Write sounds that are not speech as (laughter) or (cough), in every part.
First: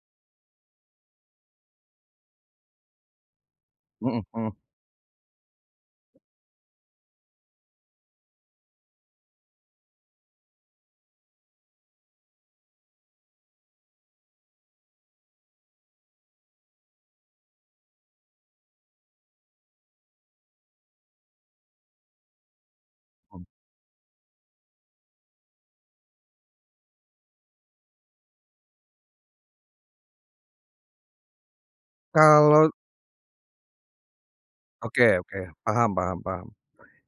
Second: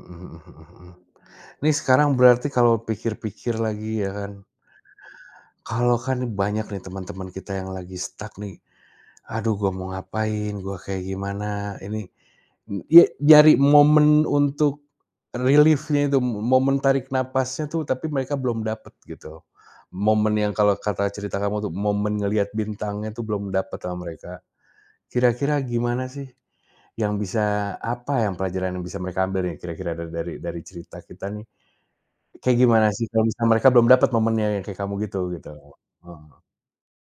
Mhm mhm mhm mhm, nih sekarang berarti kalau pikir-pikir lagi ya Mhm kan mhm. kalau kan nih banyak nih temen-temen kita yang lagi stuck nih, aduh gua mau ngapain, gua kayak gimana ini, eee, ye nyari momen untuk relief-nya itu, momen tarik napasnya tuh, tapi mereka belum dapet gitu, momen yang kalo kata cerita kamu tuh, momen ngeliat bintangnya tuh Hmm. belum dapet sama mereka. Kira-kira gimana sih yang bisa apa yang pelajaran yang bisa mereka ambil nih kira-kira dari dari cerita kita nih, kayak Kalau gimana sih kalau mereka belum dapat momennya yang kayak kamu Oke gitu, oke, gitu? paham paham Heeh. paham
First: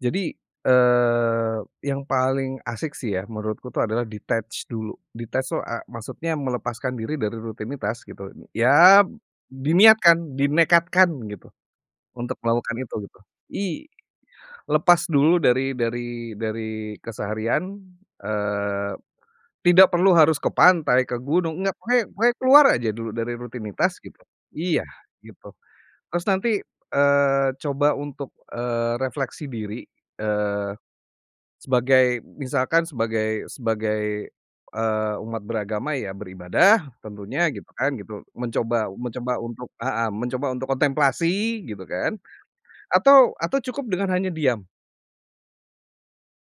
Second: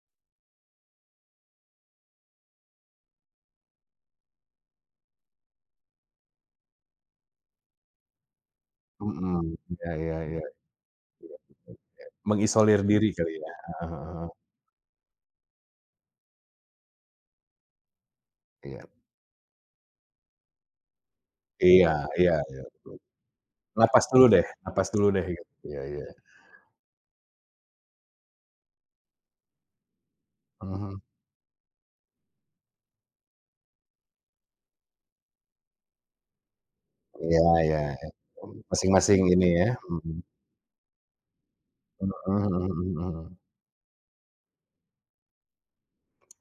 jadi, eee, yang paling asyik sih ya menurutku itu adalah detach dulu. Detach tuh, eee, maksudnya melepaskan diri dari rutinitas gitu, ya Mhm iya iya diniatkan, iya, iya dinekatkan gitu kayak untuk melakukan mengisolir itu diri gitu. kali ya. I Heeh heeh heeh. lepas dulu dari dari dari keseharian, Iya. eee, tidak perlu harus ke pantai, ke gunung, nggak, Iya pokonya iya pokoknya iya. keluar (unintelligible) aja dulu dari rutinitas Napas gitu. dulu deh Iya napas dulu deh gitu, gitu, iya iya. terus nanti, eee, coba untuk, eee, refleksi diri, eee, Mhm. sebagai misalkan sebagai sebagai, eee, umat beragama ya beribadah Iya tentunya gitu iya, kan gitu, (unintelligible) mencoba masing-masing mencoba ini ya, untuk heeh, mhm. mencoba untuk kontemplasi gitu kan, Mhm mhm atau mhm. atau cukup dengan hanya diam.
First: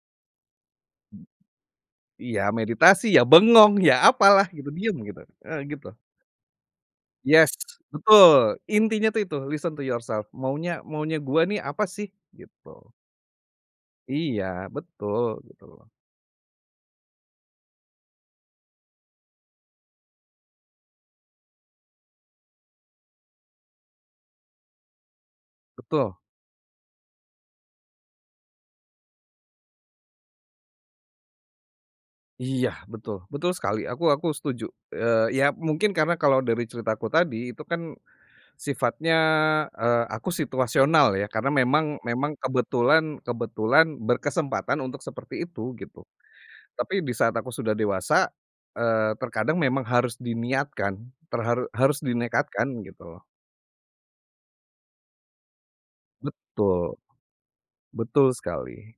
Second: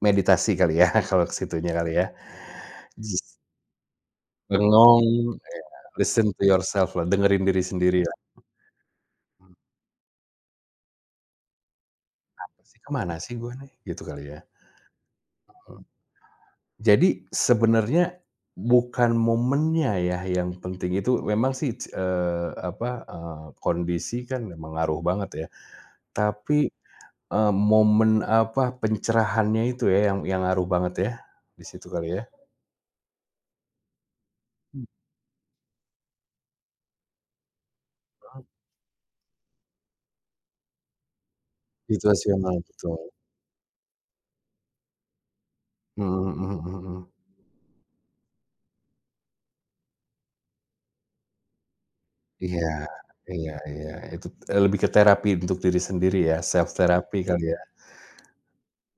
Meditasi kali ya. (chuckles) kalau ke situnya kali ya. Iya meditasi, ya Jes bengong, ya apalah gitu, diam Bengong gitu, heeh iya, gitu. listen to yourself lah, dengerin Yes, diri sendiri lah. betul, intinya tuh itu listen to yourself, maunya maunya gue nih apa sih "Apa sih, ke gitu. mana sih gua nih?" gitu kali ya. Iya, betul Heeh. betul. Jadi sebenarnya bukan momennya ya yang penting itu, memang sih, ce eee, apa, eee, kondisi kan ngaruh banget ya. Betul. Tapi, eee, momen apa, pencerahannya itu ya, yang yang ngaruh banget ya. Di situ kali ya. Iya betul, betul sekali aku aku setuju, Mmm. eee, ya mungkin karena kalau dari ceritaku tadi itu kan Oh. sifatnya, eee, aku situasional ya karena memang memang Situasional betul. kebetulan kebetulan berkesempatan untuk seperti itu gitu. Mhm mhm mhm Tapi mhm. di saat aku sudah dewasa, eee, terkadang memang harus diniatkan, ter harus Iya, dinekatkan gitu. iya iya itu e lebih ke terapi untuk diri sendiri ya, self Betul. therapy kali ya. Betul sekali.